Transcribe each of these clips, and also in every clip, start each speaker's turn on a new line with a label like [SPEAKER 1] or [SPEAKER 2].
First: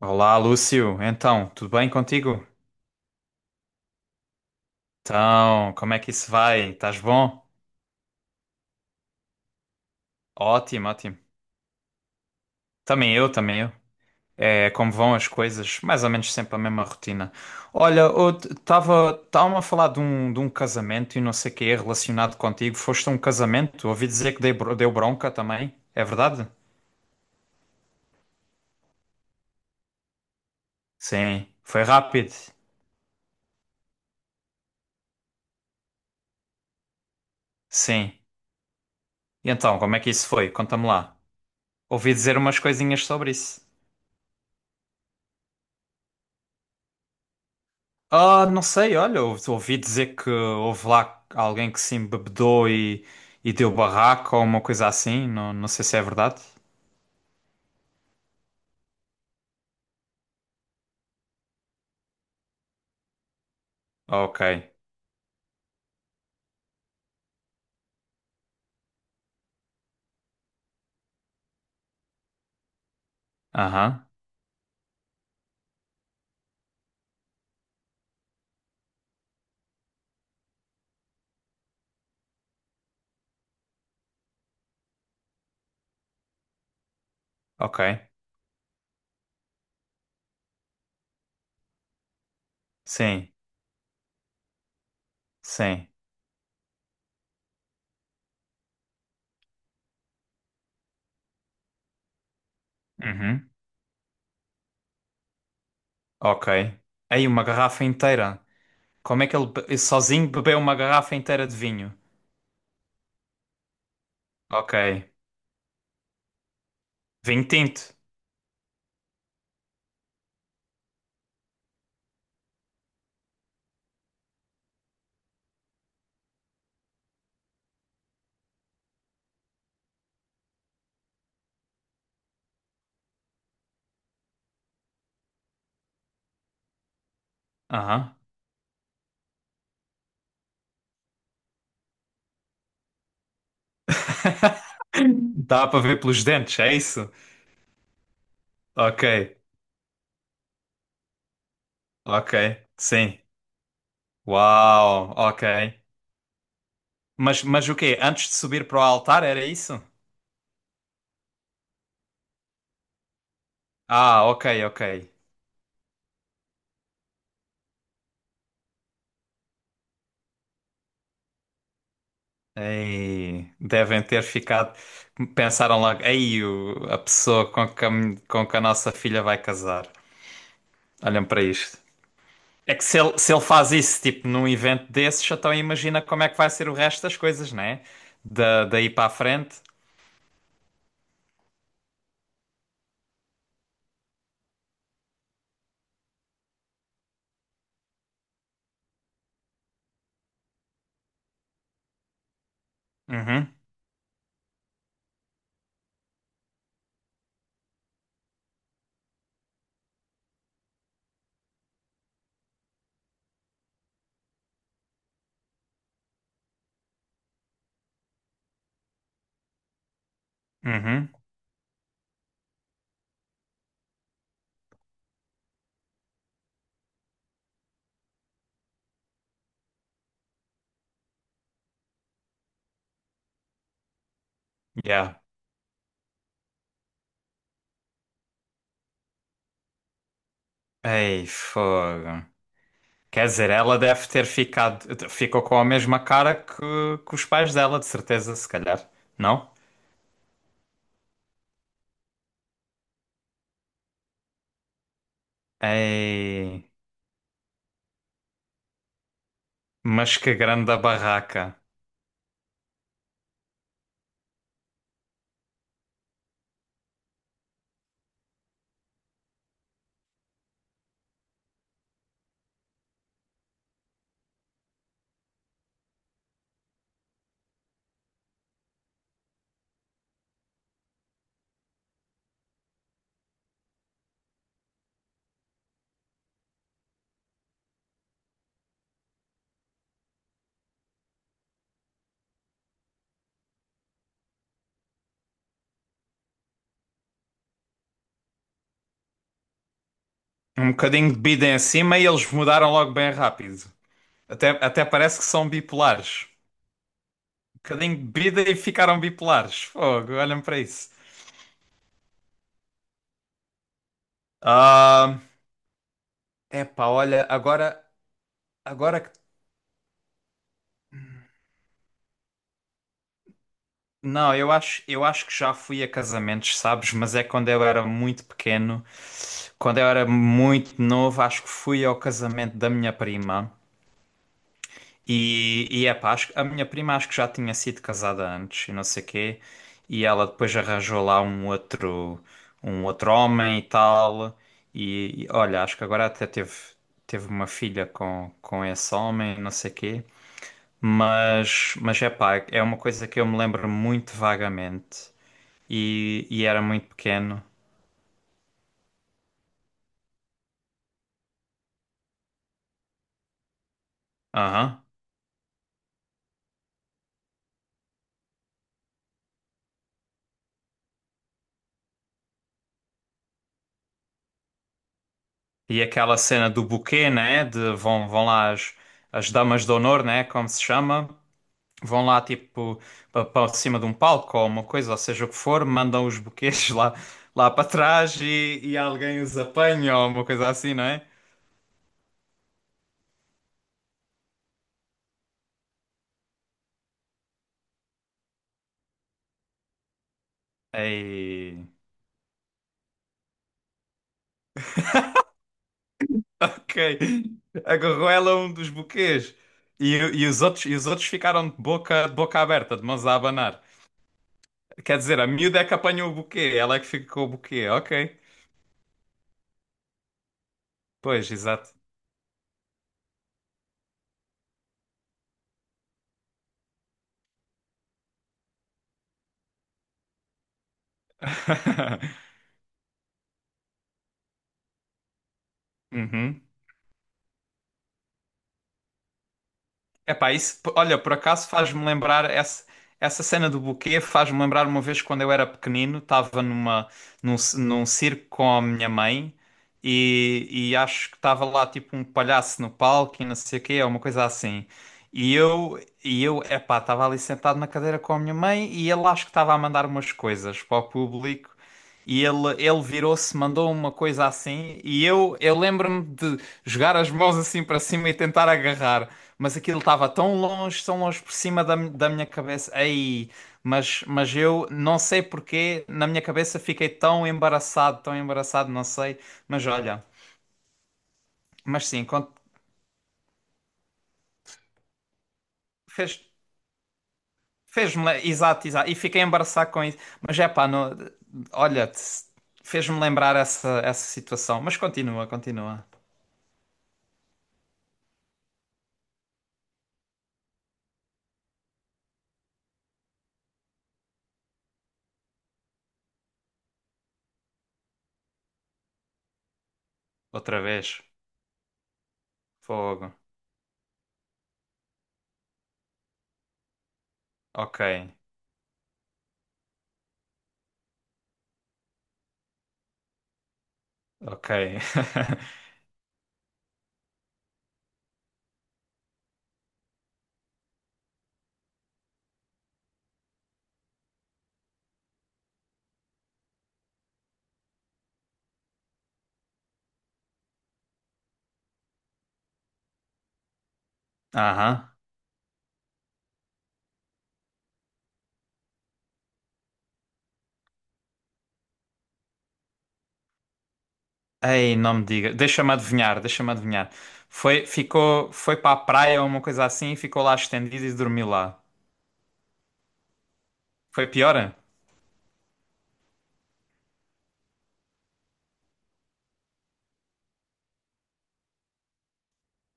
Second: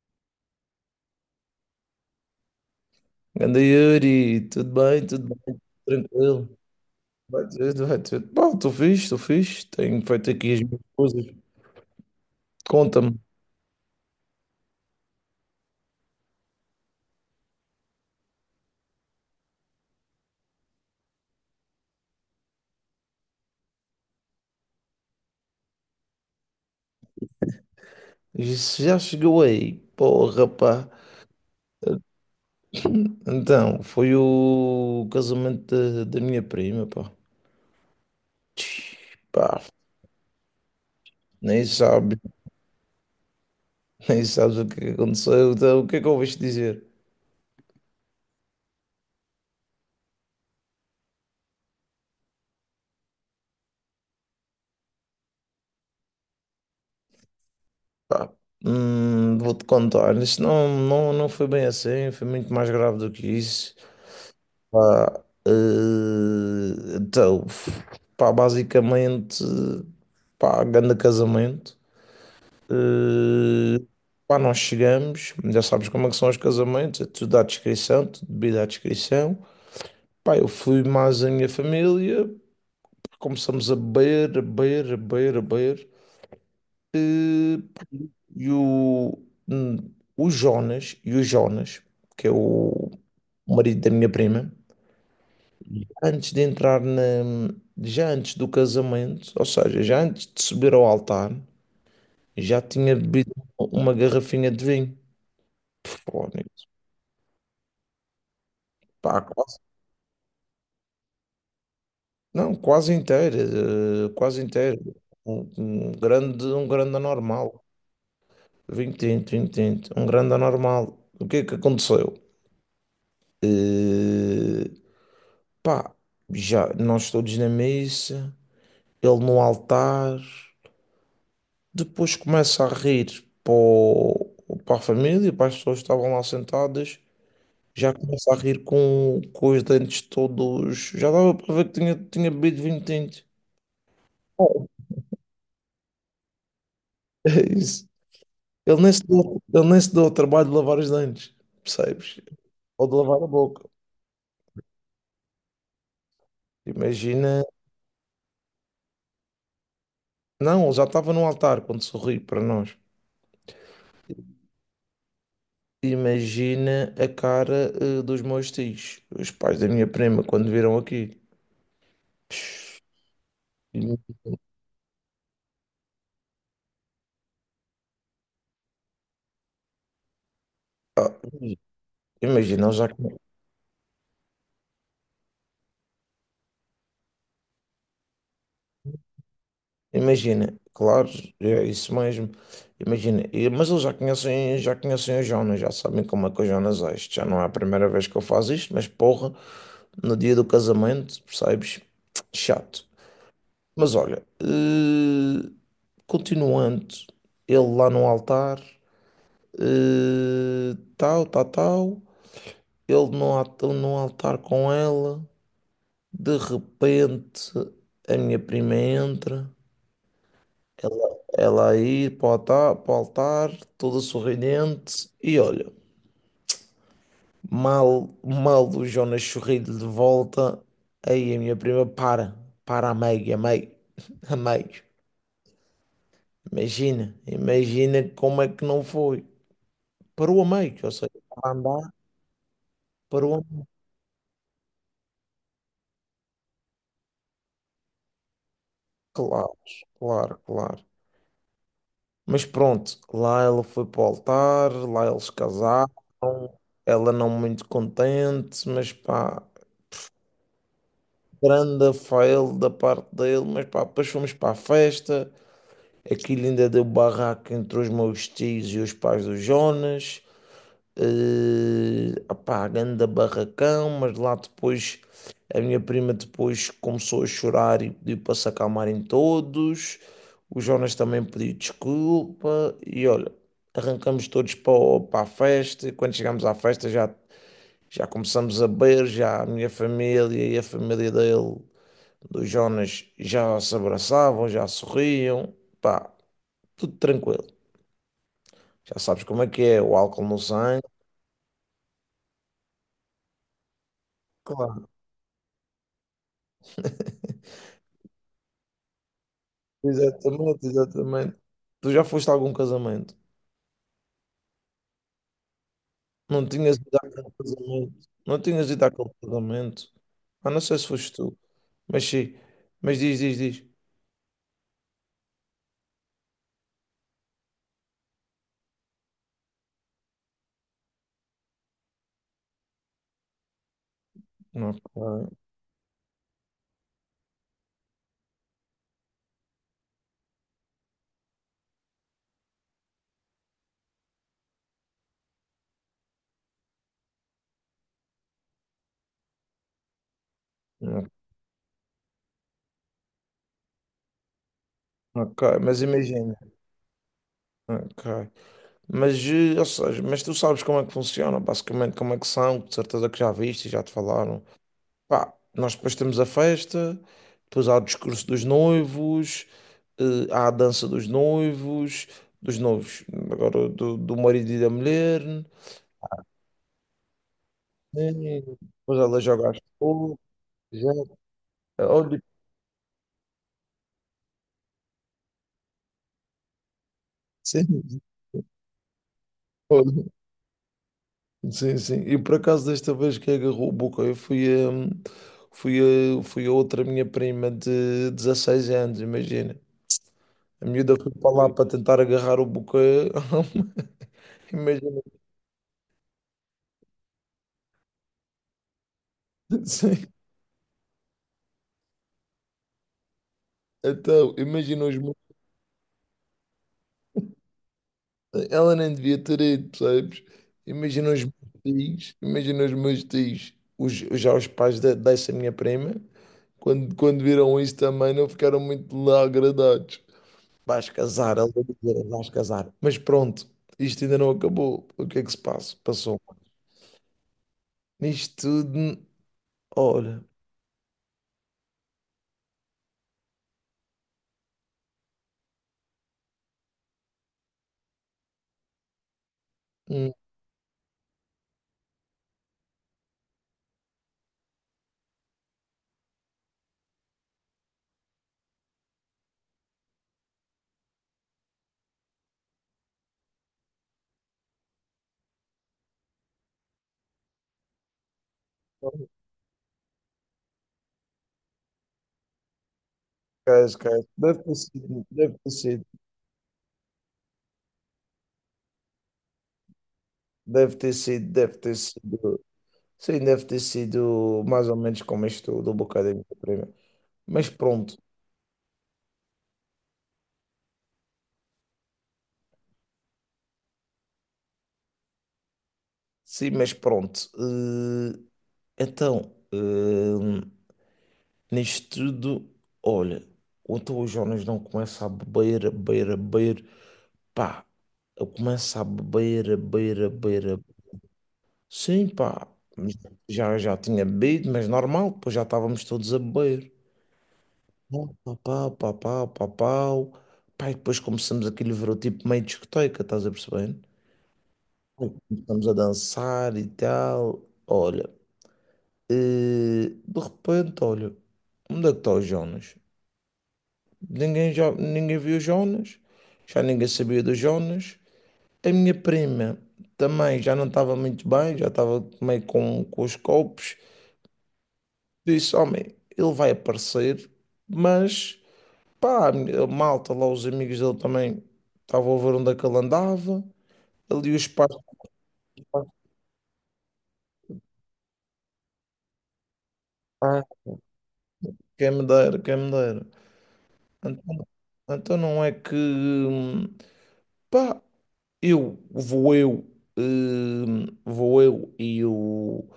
[SPEAKER 1] Olá, Lúcio. Então, tudo bem contigo?
[SPEAKER 2] Ganda Yuri, tudo bem,
[SPEAKER 1] Então, como é que isso
[SPEAKER 2] tranquilo.
[SPEAKER 1] vai? Estás bom?
[SPEAKER 2] Vai tudo, vai tudo. Pá, estou fixe, estou fixe. Tenho feito aqui as minhas
[SPEAKER 1] Ótimo, ótimo.
[SPEAKER 2] coisas. Conta-me,
[SPEAKER 1] Também eu, também eu. É como vão as coisas, mais ou menos sempre a mesma rotina. Olha, eu estava a falar de um casamento e não sei o que é relacionado contigo. Foste a um casamento? Ouvi dizer que deu bronca também. É verdade?
[SPEAKER 2] isso já chegou aí? Porra, pá.
[SPEAKER 1] Sim, foi rápido.
[SPEAKER 2] Então, foi o casamento da minha prima, pá.
[SPEAKER 1] Sim.
[SPEAKER 2] Tch, Pá,
[SPEAKER 1] E então, como é que isso foi? Conta-me lá.
[SPEAKER 2] nem
[SPEAKER 1] Ouvi
[SPEAKER 2] sabes,
[SPEAKER 1] dizer umas coisinhas sobre isso.
[SPEAKER 2] nem sabes o que aconteceu. Então, o que é que ouviste dizer?
[SPEAKER 1] Ah, não sei, olha, ouvi dizer que houve lá alguém que se embebedou e deu barraco ou uma coisa assim, não, não sei se é verdade.
[SPEAKER 2] Pá, vou-te contar. Isto não foi bem assim, foi muito mais grave do que isso.
[SPEAKER 1] Ok,
[SPEAKER 2] Pá, então, pá, basicamente, pá, grande casamento. Eh,
[SPEAKER 1] aham,
[SPEAKER 2] Pá, nós chegamos, já sabes como é que são os casamentos, é tudo à descrição, tudo bebido à descrição. Pá, eu fui mais a minha família, começamos a beber, a beber, a beber, a beber. Eh,
[SPEAKER 1] ok,
[SPEAKER 2] pá, e o, hum, o Jonas, que é o
[SPEAKER 1] sim,
[SPEAKER 2] marido da minha prima,
[SPEAKER 1] sim,
[SPEAKER 2] antes de entrar já antes do casamento, ou seja, já antes de subir ao altar, já tinha bebido
[SPEAKER 1] uhum,
[SPEAKER 2] uma garrafinha de vinho. Fónix.
[SPEAKER 1] ok. Aí uma garrafa inteira,
[SPEAKER 2] Pá,
[SPEAKER 1] como é que ele
[SPEAKER 2] quase,
[SPEAKER 1] sozinho bebeu uma garrafa inteira de vinho?
[SPEAKER 2] não, quase inteira, eh, quase
[SPEAKER 1] Ok,
[SPEAKER 2] inteira. Um grande
[SPEAKER 1] vinho
[SPEAKER 2] anormal.
[SPEAKER 1] tinto,
[SPEAKER 2] Vinho tinto, um grande anormal. O que é que aconteceu? Eh, Pá, já nós todos na missa, ele no altar. Depois começa a rir para a família, para as pessoas que estavam lá sentadas. Já
[SPEAKER 1] aham.
[SPEAKER 2] começa a rir com os dentes todos. Já dava para ver que tinha bebido vinho tinto. Oh,
[SPEAKER 1] Dá para ver pelos dentes, é isso?
[SPEAKER 2] é isso. Ele nem
[SPEAKER 1] Ok,
[SPEAKER 2] se deu, ele nem se deu o trabalho de lavar os dentes, percebes?
[SPEAKER 1] ok,
[SPEAKER 2] Ou de
[SPEAKER 1] sim,
[SPEAKER 2] lavar a boca.
[SPEAKER 1] uau, ok.
[SPEAKER 2] Imagina.
[SPEAKER 1] Mas o quê? Antes de subir para o altar, era isso?
[SPEAKER 2] Não, ele já estava no altar quando sorri para nós.
[SPEAKER 1] Ah, ok, ok.
[SPEAKER 2] Imagina a cara, dos meus tios, os pais da minha prima, quando viram aqui. Psh,
[SPEAKER 1] Ei,
[SPEAKER 2] im-
[SPEAKER 1] devem ter ficado. Pensaram logo, ei, a pessoa com que com que a nossa filha vai casar.
[SPEAKER 2] Ah,
[SPEAKER 1] Olhem para isto.
[SPEAKER 2] imagina,
[SPEAKER 1] É
[SPEAKER 2] eles
[SPEAKER 1] que
[SPEAKER 2] já.
[SPEAKER 1] se ele, se ele faz isso, tipo, num evento desses, então imagina como é que vai ser o resto das coisas, né? Da, daí para a frente.
[SPEAKER 2] Imagina, claro, é isso mesmo. Imagina, mas eles já conhecem o Jonas, já sabem como é que o Jonas é. Isto já não é a primeira vez que eu faço isto, mas porra, no dia do casamento, percebes? Chato.
[SPEAKER 1] Uhum,
[SPEAKER 2] Mas olha, continuando, ele lá no altar, tal, tal, tal, ele no altar com ela, de repente a minha prima entra.
[SPEAKER 1] uhum,
[SPEAKER 2] Ela aí para o altar, toda sorridente, e olha, mal o Jonas sorriu-lhe de volta, aí a minha prima para, para a meio, a meio.
[SPEAKER 1] yeah.
[SPEAKER 2] Imagina, imagina como é que não foi. Parou a meio, ou seja,
[SPEAKER 1] Ei,
[SPEAKER 2] para andar,
[SPEAKER 1] fogo. Quer
[SPEAKER 2] parou a
[SPEAKER 1] dizer,
[SPEAKER 2] meio.
[SPEAKER 1] ela deve ter ficado, ficou com a mesma cara que os pais dela, de certeza, se calhar, não?
[SPEAKER 2] Claro, claro, claro. Mas pronto, lá ela foi para o altar, lá eles casaram,
[SPEAKER 1] Ei,
[SPEAKER 2] ela não muito contente, mas pá.
[SPEAKER 1] mas que grande barraca.
[SPEAKER 2] Grande fail da parte dele, mas pá, depois fomos para a festa, aquilo ainda deu barraco entre os meus tios e os pais do Jonas, pá, grande barracão, mas lá depois a minha prima depois começou a chorar e pediu para se acalmarem todos, o Jonas também pediu desculpa e olha, arrancamos todos para a festa, e quando chegamos à festa já, já começamos a beber, já a minha família e a família dele dos Jonas já se abraçavam, já sorriam, pá, tudo tranquilo. Já sabes como é que é, o álcool no
[SPEAKER 1] Um
[SPEAKER 2] sangue.
[SPEAKER 1] bocadinho de bida em cima e eles mudaram logo bem rápido. Até, até
[SPEAKER 2] Claro,
[SPEAKER 1] parece que são bipolares. Um bocadinho de bebida e ficaram bipolares. Fogo, olhem para
[SPEAKER 2] exatamente,
[SPEAKER 1] isso.
[SPEAKER 2] exatamente. Tu já foste a algum casamento?
[SPEAKER 1] Ah,
[SPEAKER 2] Não tinhas
[SPEAKER 1] epá,
[SPEAKER 2] ido
[SPEAKER 1] olha,
[SPEAKER 2] àquele
[SPEAKER 1] agora,
[SPEAKER 2] casamento? Não tinhas ido
[SPEAKER 1] agora
[SPEAKER 2] àquele
[SPEAKER 1] que
[SPEAKER 2] casamento? Ah, não sei se foste tu, mas sim, mas diz, diz, diz.
[SPEAKER 1] não, eu acho que já fui a casamentos, sabes? Mas é quando eu era muito pequeno. Quando eu era muito novo, acho que fui ao casamento da minha prima.
[SPEAKER 2] Ok,
[SPEAKER 1] E é pá, acho, a minha prima acho que já tinha sido casada antes e não sei quê. E ela depois arranjou lá um outro homem e tal. E olha, acho que agora até teve, teve uma filha com esse homem, não sei quê. Mas é pá, é uma coisa que eu me lembro muito vagamente
[SPEAKER 2] ok, mas imagina,
[SPEAKER 1] e era muito pequeno.
[SPEAKER 2] ok. Mas, ou seja, mas tu sabes como é que funciona, basicamente como é que são, de certeza que já viste, e já te falaram.
[SPEAKER 1] Aham.
[SPEAKER 2] Pá, nós depois temos a festa, depois há o discurso dos noivos, há a dança dos noivos, agora do marido e da mulher, né?
[SPEAKER 1] E aquela cena do buquê, né? De vão, vão lá as,
[SPEAKER 2] Depois ela
[SPEAKER 1] as
[SPEAKER 2] joga as
[SPEAKER 1] damas de honor,
[SPEAKER 2] flores,
[SPEAKER 1] né? Como se
[SPEAKER 2] já.
[SPEAKER 1] chama. Vão
[SPEAKER 2] Olha,
[SPEAKER 1] lá tipo para cima de um palco ou uma coisa, ou seja o que for, mandam os buquês lá, lá para
[SPEAKER 2] sim,
[SPEAKER 1] trás e alguém os apanha
[SPEAKER 2] olha,
[SPEAKER 1] ou uma coisa assim, não é?
[SPEAKER 2] sim, sim. E por acaso desta vez que agarrou a boca, eu fui a, fui a, fui a outra minha prima de 16 anos, imagina. A miúda foi para lá para
[SPEAKER 1] Ei.
[SPEAKER 2] tentar agarrar o boca. Imagina.
[SPEAKER 1] Ok. Agarrou ela um dos buquês.
[SPEAKER 2] Sim.
[SPEAKER 1] E os outros ficaram de boca aberta, de mãos a abanar.
[SPEAKER 2] Então, imagina os
[SPEAKER 1] Quer
[SPEAKER 2] meus...
[SPEAKER 1] dizer, a miúda é que apanhou o buquê, ela é que fica com o buquê, ok.
[SPEAKER 2] Ela nem devia ter ido, percebes? Imagina os
[SPEAKER 1] Pois,
[SPEAKER 2] meus
[SPEAKER 1] exato.
[SPEAKER 2] Imagina os meus tios, os, já os pais dessa minha prima, quando viram isso também não ficaram muito lá agradados. Vais casar, ela dizer, vais casar. Mas pronto, isto ainda não acabou. O que é que se passa? Passou.
[SPEAKER 1] Uhum.
[SPEAKER 2] Nisto tudo, olha,
[SPEAKER 1] Epá, isso, olha, por acaso faz-me lembrar essa, essa cena do buquê, faz-me lembrar uma vez quando eu era pequenino, estava numa, num circo com a minha mãe
[SPEAKER 2] hum,
[SPEAKER 1] e, e acho que estava lá tipo um palhaço no palco e não sei o quê, uma coisa assim. E eu, epá, estava ali sentado na cadeira com a minha mãe e ele acho que estava a mandar umas coisas para o público. E ele virou-se, mandou uma coisa assim, e eu lembro-me de jogar as mãos assim para cima e tentar agarrar. Mas aquilo estava tão longe por cima da minha cabeça. Aí
[SPEAKER 2] esquece, esquece.
[SPEAKER 1] mas
[SPEAKER 2] Deve ter
[SPEAKER 1] eu não
[SPEAKER 2] sido,
[SPEAKER 1] sei
[SPEAKER 2] deve ter sido,
[SPEAKER 1] porquê, na minha cabeça fiquei tão embaraçado, não sei. Mas olha,
[SPEAKER 2] deve ter sido, deve ter
[SPEAKER 1] mas sim,
[SPEAKER 2] sido. Sim, deve ter sido mais ou menos como isto do
[SPEAKER 1] fez,
[SPEAKER 2] Bocadinho da Prima. Mas pronto,
[SPEAKER 1] exato, exato. E fiquei embaraçado com isso. Mas é pá, não, olha, fez-me lembrar essa, essa situação. Mas continua, continua.
[SPEAKER 2] sim, mas pronto. Então, nisto tudo, olha, então o Jonas não começa a beber, a beber, a beber, pá, eu começo a beber, a beber, a beber.
[SPEAKER 1] Outra vez.
[SPEAKER 2] Sim, pá,
[SPEAKER 1] Fogo.
[SPEAKER 2] já tinha bebido, mas normal, depois já estávamos todos a beber.
[SPEAKER 1] Ok,
[SPEAKER 2] Pau, pau, pau, pau, pau, pau. Pá, e depois começamos aquele ver o tipo meio discoteca, estás a perceber?
[SPEAKER 1] ok.
[SPEAKER 2] Começamos a dançar e tal. Olha, eh, de repente, olha, onde é que está o Jonas? Ninguém viu o Jonas, já ninguém sabia do Jonas. A minha prima também já não estava muito bem, já estava meio com os copos.
[SPEAKER 1] Aham.
[SPEAKER 2] Disse: Homem, ele vai aparecer, mas pá, a malta lá, os amigos dele também estavam a ver onde é que ele andava. Ali os pais,
[SPEAKER 1] Ei, não me diga. Deixa-me adivinhar, deixa-me adivinhar. Foi, ficou, foi para a praia ou uma coisa assim e ficou lá
[SPEAKER 2] pá,
[SPEAKER 1] estendido e dormiu lá.
[SPEAKER 2] quem me dera, quem me dera.
[SPEAKER 1] Foi pior?
[SPEAKER 2] Então, então não é que pá, eu vou eu, vou eu e o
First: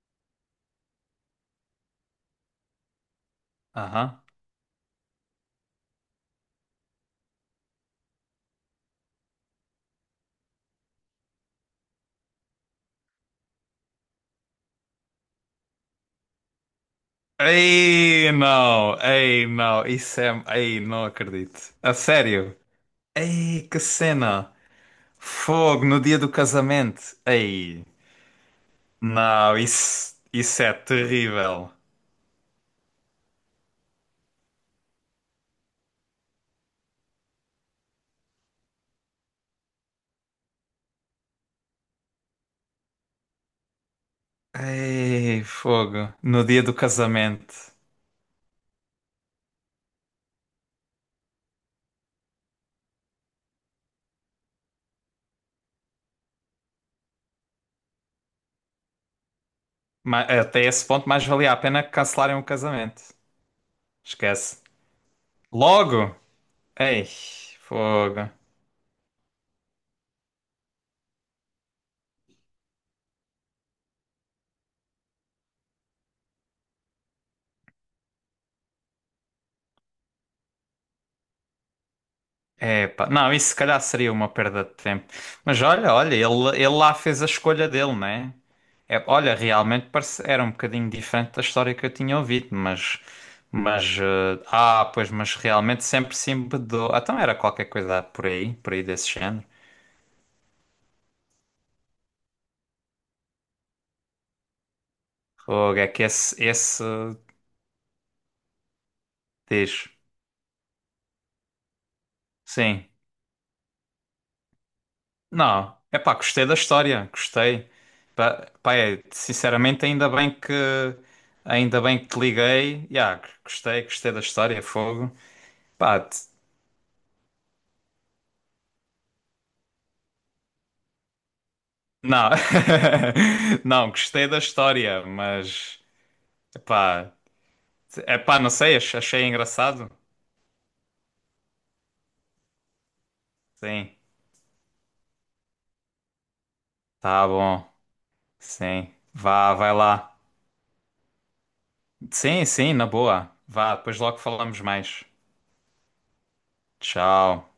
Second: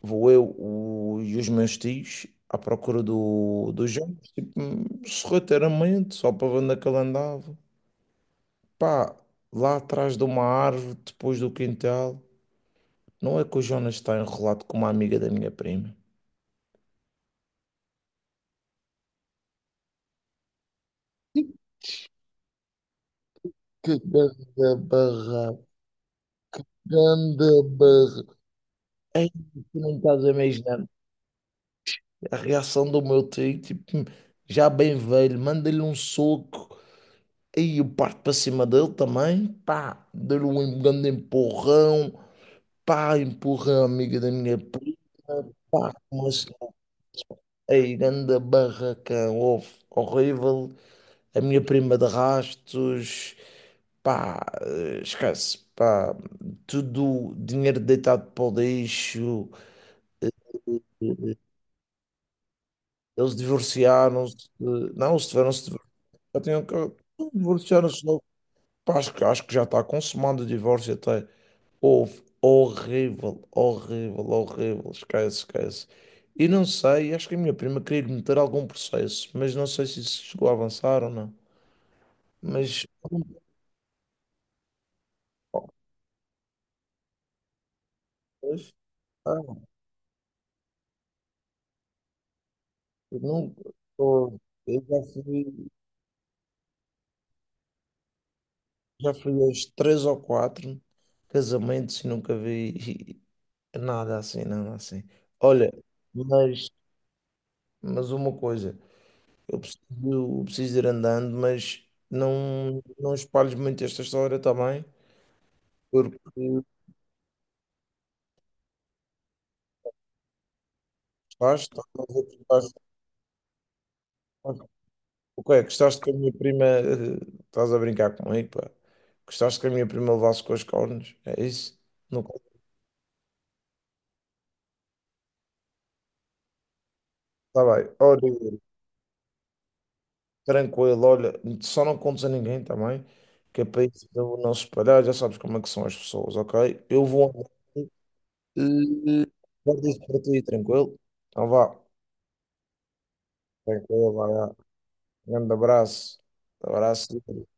[SPEAKER 2] vou eu o- e os meus tios à procura do
[SPEAKER 1] Aham.
[SPEAKER 2] jogos, tipo, sorrateiramente, só para ver onde é que ele andava. Pá, lá atrás de uma árvore, depois do quintal, não é que o Jonas está enrolado com uma amiga da minha prima.
[SPEAKER 1] Ei, não. Ei, não. Isso é... Ei, não acredito. A sério? Ei, que
[SPEAKER 2] Que
[SPEAKER 1] cena.
[SPEAKER 2] ganda barra,
[SPEAKER 1] Fogo no dia do casamento.
[SPEAKER 2] ganda
[SPEAKER 1] Ei.
[SPEAKER 2] barra. Ei,
[SPEAKER 1] Não,
[SPEAKER 2] tu não
[SPEAKER 1] isso,
[SPEAKER 2] estás a
[SPEAKER 1] isso é
[SPEAKER 2] imaginar.
[SPEAKER 1] terrível.
[SPEAKER 2] A reação do meu tio, tipo, já bem velho, manda-lhe um soco. E eu parto para cima dele também, pá, dei-lhe um grande empurrão, pá, empurrão a amiga da minha prima,
[SPEAKER 1] Ei,
[SPEAKER 2] pá,
[SPEAKER 1] fogo. No
[SPEAKER 2] mas
[SPEAKER 1] dia do casamento.
[SPEAKER 2] aí, grande barracão, houve, horrível, a minha prima de rastos, pá, esquece, pá, tudo dinheiro deitado para o lixo, eh,
[SPEAKER 1] Até esse ponto mais
[SPEAKER 2] eh,
[SPEAKER 1] valia a pena cancelarem o casamento.
[SPEAKER 2] eles divorciaram-se,
[SPEAKER 1] Esquece.
[SPEAKER 2] não, eles tiveram-se
[SPEAKER 1] Logo?
[SPEAKER 2] eu tenho que
[SPEAKER 1] Ei,
[SPEAKER 2] divorciaram-se.
[SPEAKER 1] fogo.
[SPEAKER 2] Acho, acho que já está consumado o divórcio até. Houve horrível, horrível, horrível. Esquece, esquece. E não sei, acho que a minha prima queria lhe meter algum processo, mas não sei se isso chegou a avançar ou não. Mas
[SPEAKER 1] Epá, não, isso se calhar seria uma perda de tempo. Mas olha, olha, ele lá fez a escolha dele, né?
[SPEAKER 2] pois,
[SPEAKER 1] É, olha,
[SPEAKER 2] ah,
[SPEAKER 1] realmente parece, era um bocadinho diferente da história que eu tinha ouvido, mas.
[SPEAKER 2] eu não,
[SPEAKER 1] Mas.
[SPEAKER 2] eu eu
[SPEAKER 1] Ah, pois, mas realmente sempre se embedou. Ah, então era qualquer coisa por aí desse
[SPEAKER 2] já fui,
[SPEAKER 1] género.
[SPEAKER 2] aos três ou quatro casamentos e nunca vi nada assim, nada assim. Olha,
[SPEAKER 1] Fogo, é que esse.
[SPEAKER 2] mas,
[SPEAKER 1] Esse.
[SPEAKER 2] mas uma coisa. Eu preciso,
[SPEAKER 1] Diz.
[SPEAKER 2] eu preciso ir andando, mas não,
[SPEAKER 1] Sim.
[SPEAKER 2] não espalhes muito esta história também,
[SPEAKER 1] Não, é pá,
[SPEAKER 2] porque
[SPEAKER 1] gostei da história, gostei. Pá, pá, é, sinceramente, ainda
[SPEAKER 2] estás,
[SPEAKER 1] bem que
[SPEAKER 2] a
[SPEAKER 1] te
[SPEAKER 2] ver que
[SPEAKER 1] liguei. Yeah, gostei, gostei da história, fogo.
[SPEAKER 2] o que é? Gostaste
[SPEAKER 1] Pá,
[SPEAKER 2] que a minha prima, estás a brincar comigo, pá. Gostaste que a minha prima levasse com as cornos, é isso? Não,
[SPEAKER 1] não, não, gostei da história, mas pá,
[SPEAKER 2] está bem,
[SPEAKER 1] é pá, não
[SPEAKER 2] olha,
[SPEAKER 1] sei, achei engraçado.
[SPEAKER 2] tranquilo, olha, só não contes a ninguém também, que é para
[SPEAKER 1] Sim,
[SPEAKER 2] isso eu não se espalhar, já sabes como é que são as pessoas, ok? Eu
[SPEAKER 1] tá
[SPEAKER 2] vou andando,
[SPEAKER 1] bom, sim,
[SPEAKER 2] eh,
[SPEAKER 1] vá, vai
[SPEAKER 2] guarda isso
[SPEAKER 1] lá.
[SPEAKER 2] para ti, tranquilo? Então vá,
[SPEAKER 1] Sim, sim, na boa, vá, depois
[SPEAKER 2] tranquilo,
[SPEAKER 1] logo
[SPEAKER 2] vai.
[SPEAKER 1] falamos mais.
[SPEAKER 2] Grande abraço. Abraço.
[SPEAKER 1] Tchau.